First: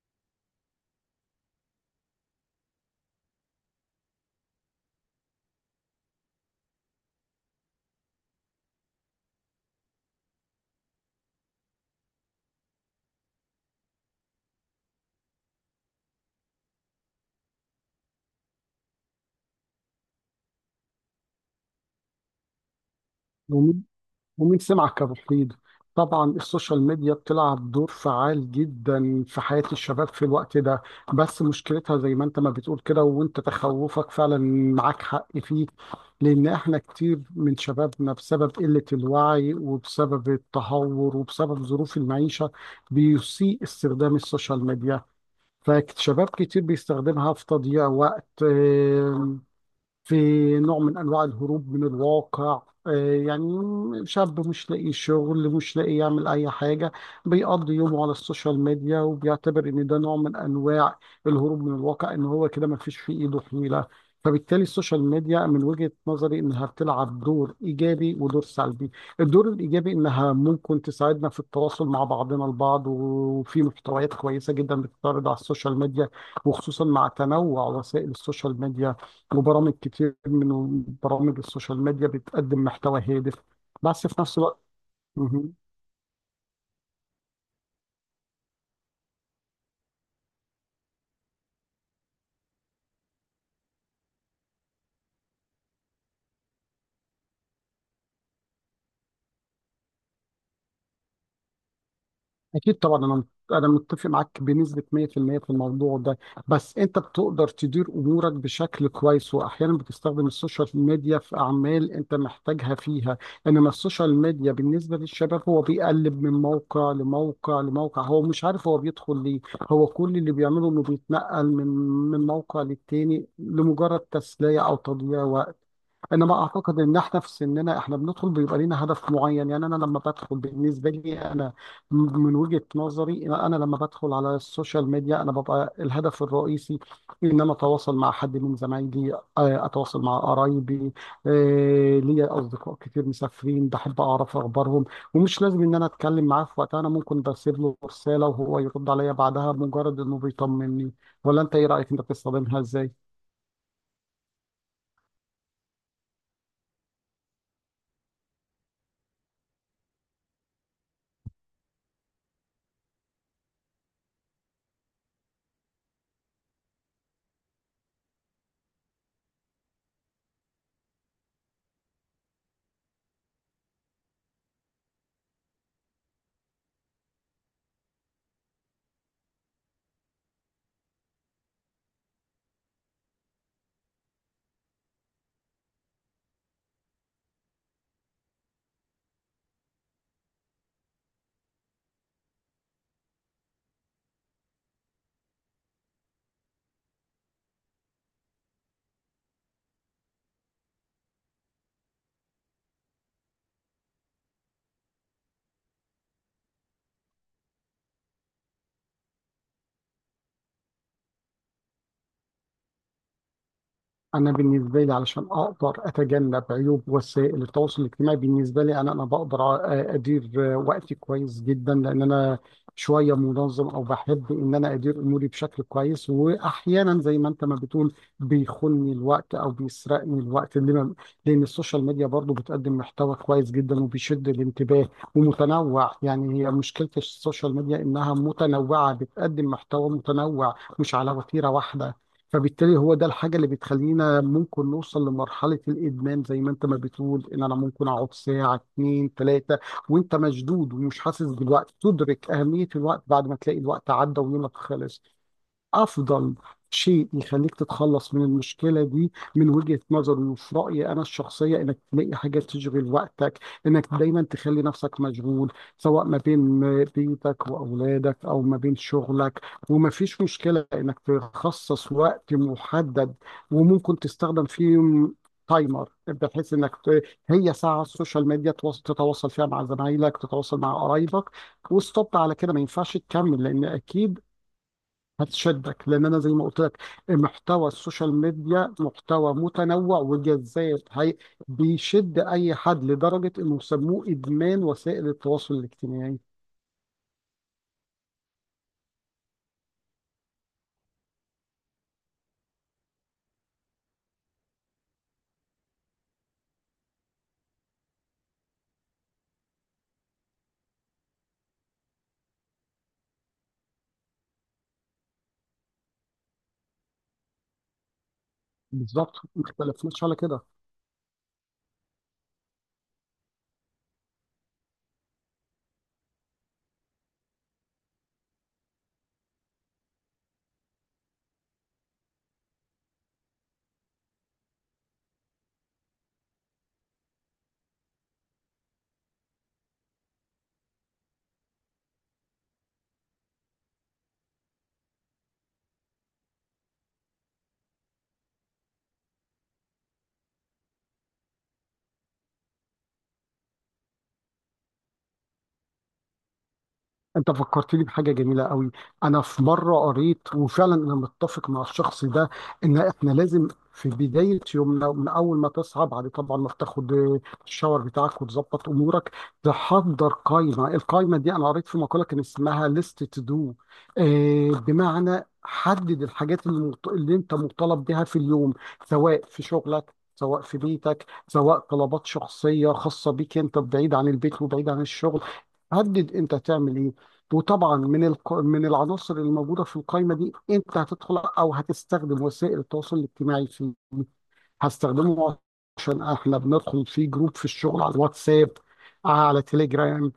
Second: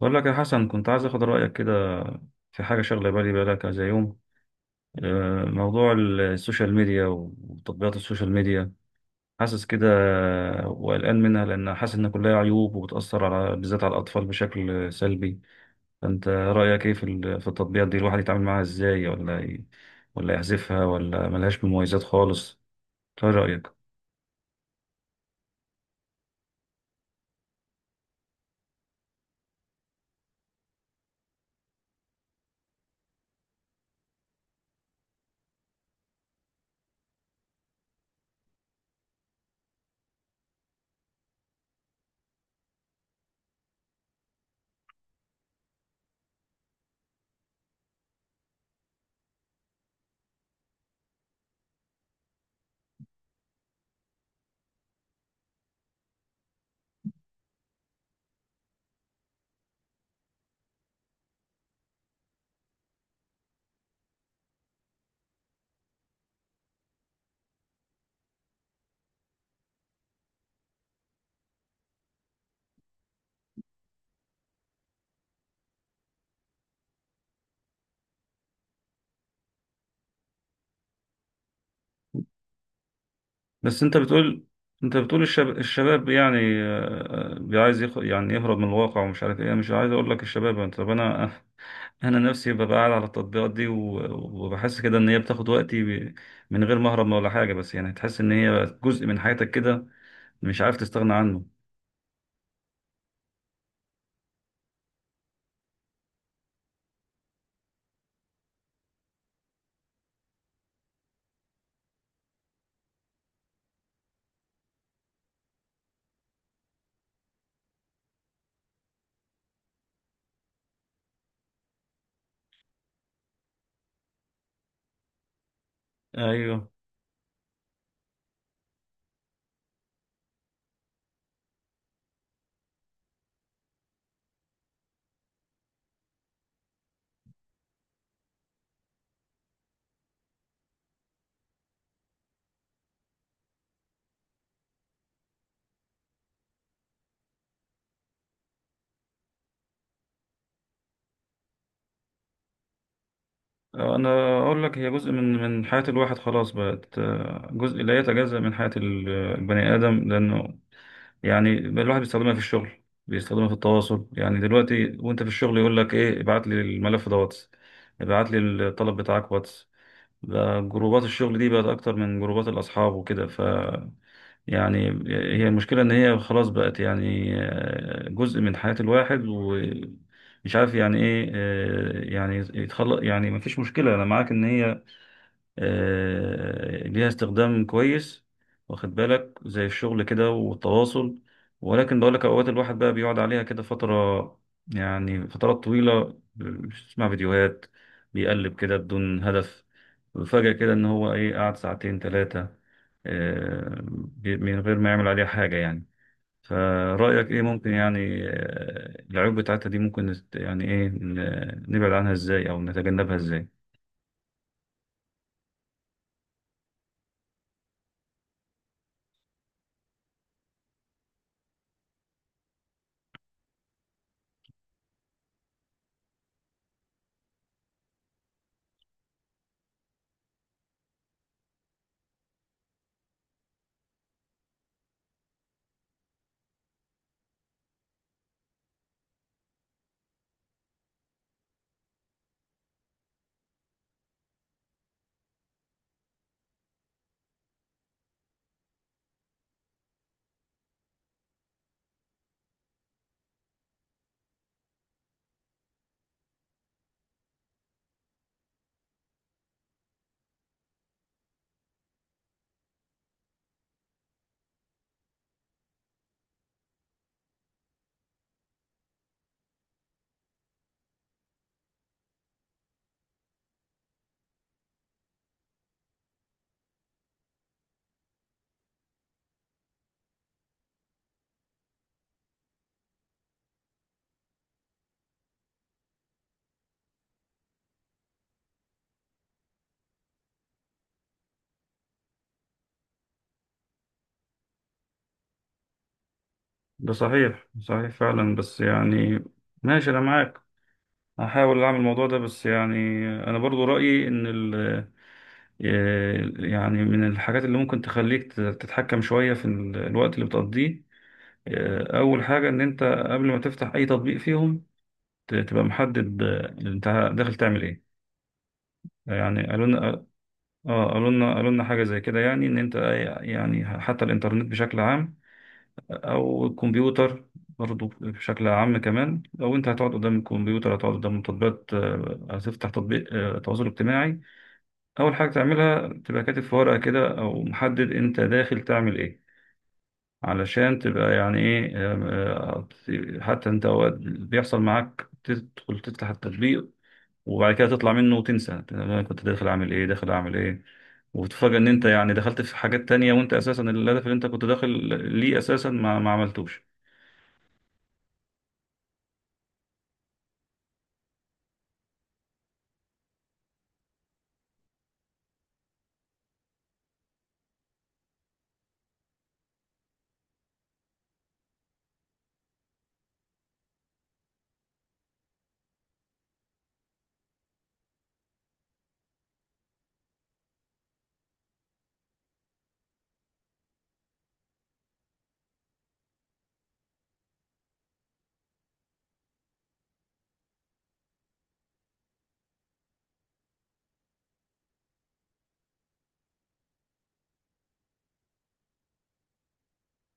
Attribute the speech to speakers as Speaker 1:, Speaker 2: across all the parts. Speaker 1: بقول لك يا حسن، كنت عايز اخد رايك كده في حاجه شغله بالي بقالها كذا يوم. موضوع السوشيال ميديا وتطبيقات السوشيال ميديا. حاسس كده وقلقان منها، لان حاسس ان كلها عيوب وبتاثر، على بالذات على الاطفال، بشكل سلبي. فانت رايك ايه في التطبيقات دي؟ الواحد يتعامل معاها ازاي؟ ولا يحذفها؟ ولا ملهاش مميزات خالص؟ ايه رايك؟
Speaker 2: ومين ومين سمعك كمفيد. طبعا السوشيال ميديا بتلعب دور فعال جدا في حياة الشباب في الوقت ده، بس مشكلتها زي ما انت ما بتقول كده، وانت تخوفك فعلا معاك حق فيه، لان احنا كتير من شبابنا بسبب قلة الوعي وبسبب التهور وبسبب ظروف المعيشة بيسيء استخدام السوشيال ميديا. فشباب كتير بيستخدمها في تضييع وقت، في نوع من أنواع الهروب من الواقع. يعني شاب مش لاقي شغل، مش لاقي يعمل أي حاجة، بيقضي يومه على السوشيال ميديا، وبيعتبر إن ده نوع من أنواع الهروب من الواقع، إن هو كده ما فيش في إيده حيلة. فبالتالي السوشيال ميديا من وجهة نظري إنها بتلعب دور إيجابي ودور سلبي. الدور الإيجابي إنها ممكن تساعدنا في التواصل مع بعضنا البعض، وفي محتويات كويسة جدا بتتعرض على السوشيال ميديا، وخصوصا مع تنوع وسائل السوشيال ميديا، وبرامج كتير من برامج السوشيال ميديا بتقدم محتوى هادف.
Speaker 1: بس انت
Speaker 2: بس في نفس
Speaker 1: بتقول
Speaker 2: الوقت
Speaker 1: انت بتقول
Speaker 2: مهم.
Speaker 1: الشباب يعني يعني يهرب من الواقع ومش عارف ايه. مش عايز اقول لك الشباب، طب انا انا نفسي ببقى قاعد على التطبيقات دي وبحس كده ان هي بتاخد وقتي. من غير ما اهرب ولا حاجه، بس يعني تحس ان هي بقت جزء من حياتك كده، مش عارف تستغنى عنه.
Speaker 2: أكيد طبعا. أنا متفق معاك بنسبة 100% في المية في الموضوع ده. بس أنت بتقدر تدير أمورك بشكل كويس، وأحيانا بتستخدم السوشيال ميديا في أعمال أنت محتاجها فيها. إنما السوشيال ميديا بالنسبة للشباب، هو بيقلب من موقع لموقع لموقع، هو مش عارف هو بيدخل ليه. هو كل اللي بيعمله إنه بيتنقل من موقع للتاني لمجرد تسلية أو تضييع وقت. انما
Speaker 1: ايوه،
Speaker 2: اعتقد ان احنا في سننا، احنا بندخل بيبقى لينا هدف معين. يعني انا لما بدخل، بالنسبه لي انا، من وجهه نظري انا لما بدخل على السوشيال ميديا، انا ببقى الهدف الرئيسي ان انا اتواصل مع حد من زمايلي، اتواصل مع قرايبي. ليا اصدقاء كتير مسافرين، بحب اعرف اخبارهم، ومش لازم ان انا اتكلم معاه في وقتها. انا ممكن بسيب له رساله وهو يرد عليا بعدها، مجرد انه بيطمني. ولا انت ايه رايك؟ انت بتستخدمها ازاي؟
Speaker 1: انا اقول لك، هي جزء من حياه الواحد، خلاص بقت جزء لا يتجزأ من حياه البني ادم. لانه يعني الواحد بيستخدمها في الشغل، بيستخدمها في التواصل. يعني دلوقتي وانت في الشغل يقول لك ايه، ابعت لي الملف ده واتس، ابعت لي الطلب بتاعك واتس. بقى جروبات الشغل دي بقت اكتر من جروبات الاصحاب وكده. ف يعني هي المشكلة ان هي خلاص بقت، يعني جزء من حياة الواحد، ومش عارف يعني ايه يعني يتخلق. يعني مفيش مشكلة، انا معاك ان هي ليها استخدام كويس، واخد بالك، زي الشغل كده والتواصل. ولكن بقول لك، اوقات الواحد بقى بيقعد عليها كده فترة، يعني فترات طويلة، بيسمع فيديوهات، بيقلب كده بدون هدف، وفجأة كده ان هو ايه، قعد ساعتين ثلاثة من غير ما يعمل عليها حاجة يعني. فرأيك ايه، ممكن يعني العيوب بتاعتها دي ممكن يعني ايه، نبعد عنها ازاي او نتجنبها ازاي؟
Speaker 2: انا بالنسبه لي، علشان اقدر اتجنب عيوب وسائل التواصل الاجتماعي، بالنسبه لي انا بقدر ادير وقتي كويس جدا، لان انا شويه منظم، او بحب ان انا ادير اموري بشكل كويس. واحيانا زي ما انت ما بتقول، بيخوني الوقت او بيسرقني الوقت، لان السوشيال ميديا برضو بتقدم محتوى كويس جدا وبيشد الانتباه ومتنوع. يعني هي مشكله السوشيال ميديا انها متنوعه، بتقدم محتوى متنوع مش على وتيره واحده. فبالتالي هو ده الحاجة اللي بتخلينا ممكن نوصل لمرحلة الإدمان، زي ما أنت ما بتقول، إن أنا ممكن أقعد ساعة اتنين تلاتة وأنت مشدود ومش حاسس بالوقت، تدرك أهمية الوقت بعد ما تلاقي الوقت عدى ويومك خلص. افضل شيء يخليك تتخلص من المشكله دي من وجهه نظري وفي رايي انا الشخصيه، انك تلاقي حاجه تشغل وقتك، انك دايما تخلي نفسك مشغول، سواء ما بين بيتك واولادك او ما بين شغلك. وما فيش مشكله انك تخصص وقت محدد، وممكن تستخدم فيه تايمر، بحيث انك هي ساعه على السوشيال ميديا تتواصل فيها مع زمايلك، تتواصل مع قرايبك، وستوب على كده. ما ينفعش تكمل، لان اكيد هتشدك، لان انا زي ما قلت لك محتوى السوشيال ميديا محتوى متنوع وجذاب. هي بيشد اي حد لدرجه انه سموه ادمان وسائل التواصل الاجتماعي.
Speaker 1: ده صحيح، صحيح فعلا. بس يعني ماشي، انا معاك، هحاول اعمل الموضوع ده. بس يعني انا برضو رأيي ان ال آه، يعني من الحاجات اللي ممكن تخليك تتحكم شوية الوقت اللي بتقضيه، اول حاجة، ان انت قبل ما تفتح اي تطبيق فيهم، تبقى محدد، انت داخل تعمل ايه.
Speaker 2: بالظبط، ما
Speaker 1: يعني قالوا لنا
Speaker 2: اختلفناش على كده.
Speaker 1: قالوا لنا حاجة زي كده، يعني ان انت، يعني حتى الانترنت بشكل عام، او الكمبيوتر برضو بشكل عام كمان، لو انت هتقعد قدام الكمبيوتر، هتقعد قدام تطبيقات، هتفتح تطبيق تواصل اجتماعي، اول حاجه تعملها تبقى كاتب في ورقه كده، او محدد انت داخل تعمل ايه، علشان تبقى يعني ايه حتى انت اوقات بيحصل معاك تدخل تفتح التطبيق، وبعد كده تطلع منه وتنسى انا كنت داخل اعمل ايه، داخل اعمل ايه، وتتفاجأ ان انت يعني دخلت في حاجات تانية، وانت اساسا الهدف اللي انت كنت داخل ليه اساسا ما عملتوش.
Speaker 2: انت فكرتني بحاجه جميله قوي. انا في مره قريت، وفعلا انا متفق مع الشخص ده، ان احنا لازم في بدايه يومنا، من اول ما تصحى، بعد طبعا ما تاخد الشاور بتاعك وتظبط امورك، تحضر قائمه. القائمه دي انا قريت في مقاله كان اسمها ليست تو دو، بمعنى حدد الحاجات اللي اللي انت مطالب بها في اليوم، سواء في شغلك، سواء في بيتك، سواء طلبات شخصيه خاصه بيك انت، بعيد عن البيت وبعيد عن الشغل. حدد انت تعمل ايه. وطبعا من من العناصر الموجوده في القائمه دي، انت هتدخل او هتستخدم وسائل التواصل الاجتماعي فيه. هستخدمه عشان احنا بندخل في جروب في الشغل على الواتساب، على تليجرام،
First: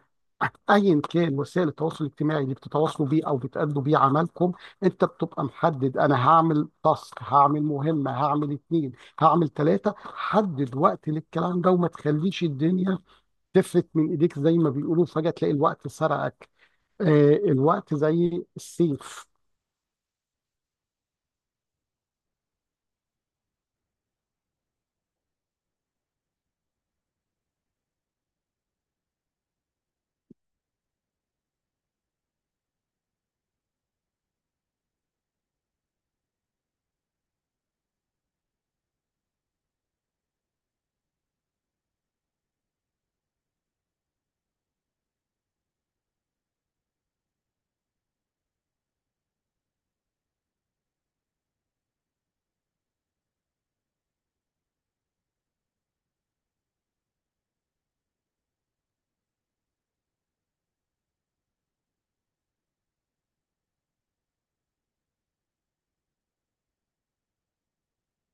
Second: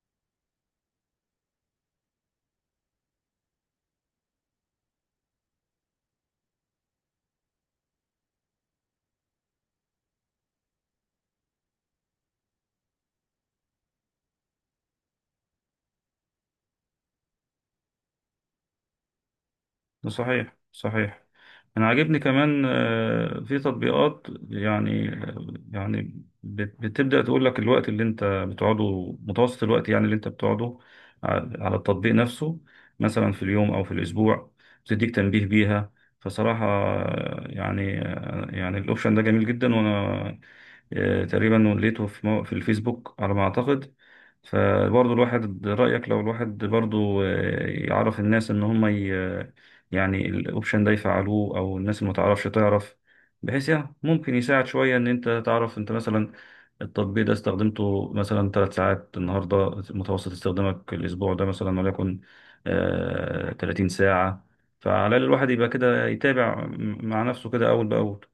Speaker 2: ايا كان وسائل التواصل الاجتماعي اللي بتتواصلوا بيه او بتأدوا بيه عملكم. انت بتبقى محدد، انا هعمل تاسك، هعمل مهمه، هعمل اتنين، هعمل تلاته. حدد وقت للكلام ده، وما تخليش الدنيا تفلت من ايديك، زي ما بيقولوا فجاه تلاقي الوقت سرقك. الوقت زي السيف.
Speaker 1: صحيح، صحيح. انا عاجبني كمان في تطبيقات، يعني بتبدأ تقول لك الوقت اللي انت بتقعده، متوسط الوقت يعني اللي انت بتقعده ع- على التطبيق نفسه، مثلا في اليوم او في الاسبوع، بتديك تنبيه بيها. فصراحة يعني يعني الاوبشن ده جميل جدا، وانا تقريبا لقيته في الفيسبوك على ما اعتقد. فبرضه الواحد، رأيك لو الواحد برضه يعرف الناس ان هم يعني الاوبشن ده يفعلوه، او الناس اللي متعرفش تعرف، بحيث يعني ممكن يساعد شوية، ان انت تعرف انت، مثلا التطبيق ده استخدمته مثلا 3 ساعات النهاردة، متوسط استخدامك الاسبوع ده مثلا وليكن 30 ساعة. فعلى الاقل الواحد يبقى كده يتابع مع نفسه كده اول باول.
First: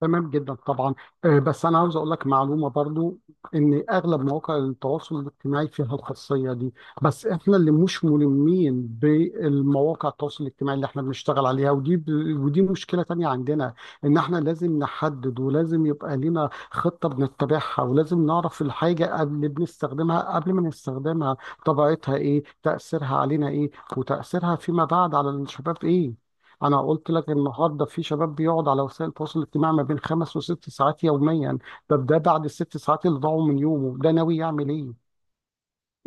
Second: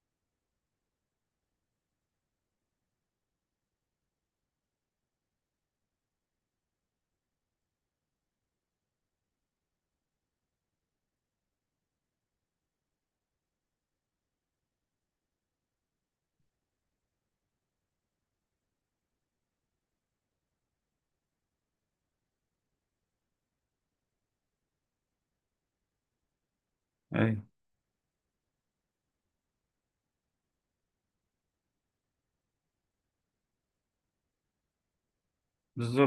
Speaker 2: تمام جدا طبعا. بس انا عاوز اقول لك معلومه برضو، ان اغلب مواقع التواصل الاجتماعي فيها الخاصيه دي، بس احنا اللي مش ملمين بالمواقع التواصل الاجتماعي اللي احنا بنشتغل عليها، ودي مشكله تانية عندنا، ان احنا لازم نحدد، ولازم يبقى لنا خطه بنتبعها، ولازم نعرف الحاجه اللي بنستخدمها قبل ما نستخدمها طبيعتها ايه، تاثيرها علينا ايه، وتاثيرها فيما بعد على الشباب ايه. انا قلت لك
Speaker 1: ايوه.
Speaker 2: النهارده في شباب بيقعد على وسائل التواصل الاجتماعي ما بين خمس وست ساعات يوميا. طب ده بعد الست ساعات اللي ضاعوا من يومه ده، ناوي يعمل ايه؟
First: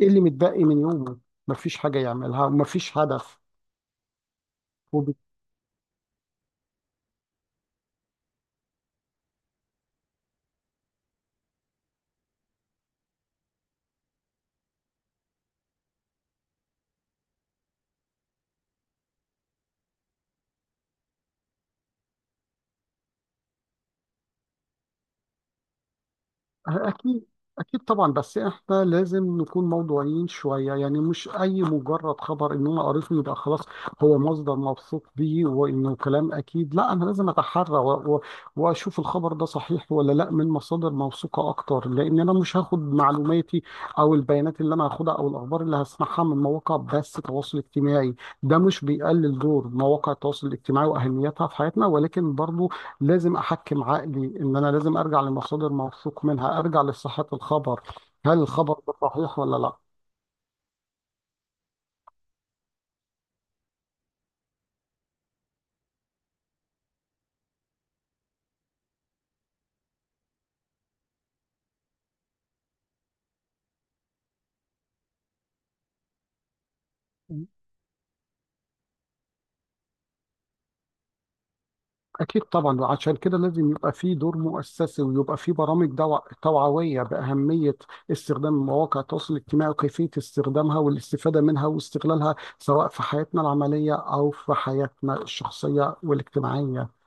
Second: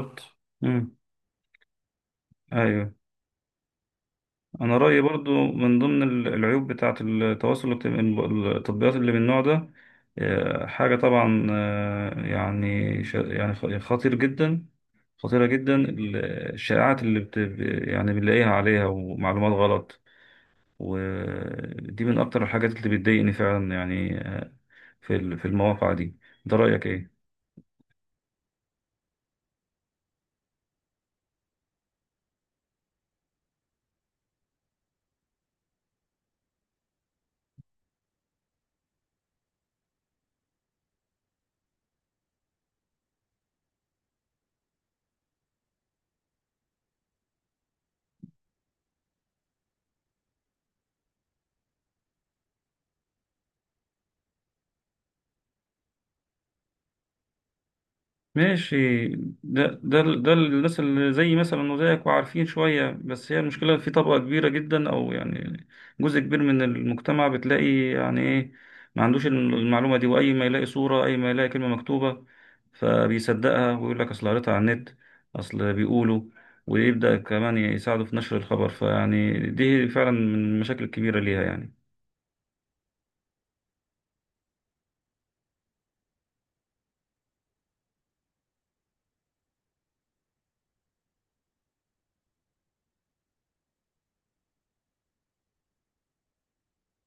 Speaker 2: ايه اللي متبقي من
Speaker 1: امم.
Speaker 2: يومه؟ مفيش حاجه يعملها
Speaker 1: ايوه.
Speaker 2: ومفيش هدف.
Speaker 1: انا رايي برضو، من ضمن العيوب بتاعه التواصل الاجتماعي، التطبيقات اللي من النوع ده، حاجه طبعا يعني يعني يعني خطير جدا، خطيره جدا، الشائعات اللي يعني بنلاقيها عليها، ومعلومات غلط. ودي من اكتر الحاجات اللي بتضايقني فعلا، يعني في المواقع دي. ده رايك ايه؟
Speaker 2: أكيد. أكيد طبعا. بس إحنا لازم نكون موضوعيين شوية. يعني مش أي مجرد خبر إن أنا قريته يبقى خلاص هو مصدر موثوق بيه وإنه كلام أكيد. لا، أنا لازم أتحرى وأشوف الخبر ده صحيح ولا لا من مصادر موثوقة أكتر، لأن أنا مش هاخد معلوماتي أو البيانات اللي أنا هاخدها أو الأخبار اللي هسمعها من مواقع بس تواصل اجتماعي. ده مش بيقلل دور مواقع التواصل الاجتماعي وأهميتها في حياتنا، ولكن برضو لازم احكم عقلي ان انا لازم ارجع لمصادر موثوق منها، ارجع لصحة الخبر، هل الخبر ده
Speaker 1: ماشي.
Speaker 2: صحيح ولا
Speaker 1: ده
Speaker 2: لا.
Speaker 1: ده ده الناس اللي زي مثلا، وزيك، وعارفين شوية. بس هي المشكلة في طبقة كبيرة جدا، أو يعني جزء كبير من المجتمع، بتلاقي يعني إيه، ما عندوش المعلومة دي، وأي ما يلاقي صورة، أي ما يلاقي كلمة مكتوبة، فبيصدقها، ويقول لك أصل قريتها على النت، أصل بيقولوا، ويبدأ كمان يساعده في نشر الخبر. فيعني دي فعلا من المشاكل الكبيرة ليها يعني.
Speaker 2: اكيد طبعا. وعشان كده لازم يبقى في دور مؤسسي، ويبقى في برامج توعوية بأهمية استخدام مواقع التواصل الاجتماعي، وكيفية استخدامها والاستفادة منها واستغلالها، سواء في حياتنا العملية او في حياتنا الشخصية والاجتماعية.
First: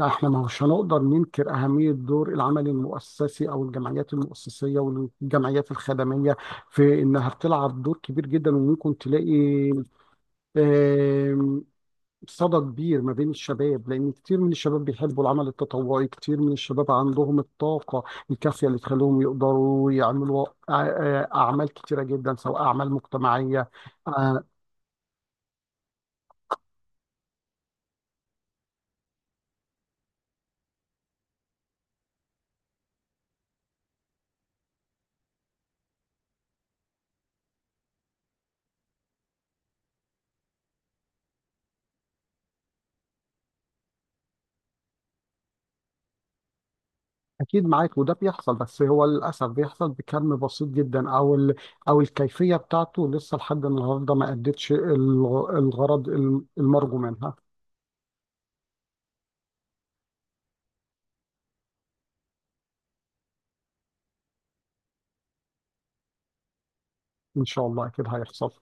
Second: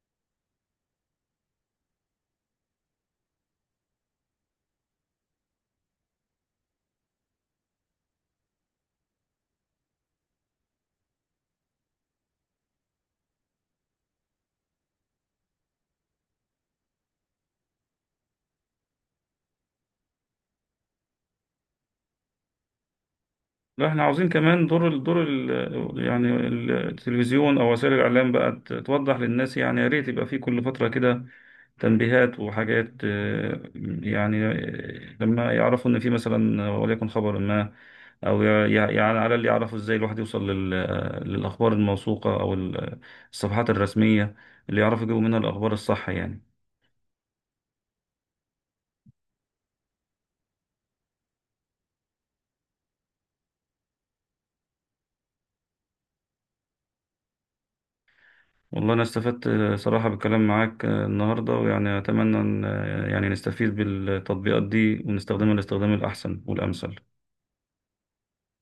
Speaker 2: احنا ما هوش هنقدر ننكر أهمية دور العمل المؤسسي أو الجمعيات المؤسسية والجمعيات الخدمية، في إنها بتلعب دور كبير جدا، وممكن تلاقي آم، صدى كبير ما بين الشباب، لأن كتير من الشباب بيحبوا العمل التطوعي، كتير من الشباب عندهم الطاقة الكافية اللي تخليهم يقدروا يعملوا أعمال كتيرة جدا، سواء أعمال مجتمعية.
Speaker 1: لا، احنا عاوزين كمان دور ال يعني التلفزيون او وسائل الاعلام بقى، توضح للناس. يعني يا ريت يبقى في كل فتره كده تنبيهات وحاجات، يعني لما يعرفوا ان في مثلا وليكن خبر ما، او يعني على، اللي يعرفوا ازاي الواحد يوصل للاخبار الموثوقه، او الصفحات الرسميه، اللي يعرفوا يجيبوا منها الاخبار الصح يعني.
Speaker 2: أكيد معاك، وده بيحصل، بس هو للأسف بيحصل بكم بسيط جدا، أو أو الكيفية بتاعته لسه لحد النهاردة ما أدتش الغرض المرجو منها.
Speaker 1: والله أنا استفدت صراحة بالكلام معاك النهاردة، ويعني أتمنى أن يعني نستفيد بالتطبيقات دي ونستخدمها للاستخدام الأحسن والأمثل.
Speaker 2: إن شاء الله أكيد هيحصل.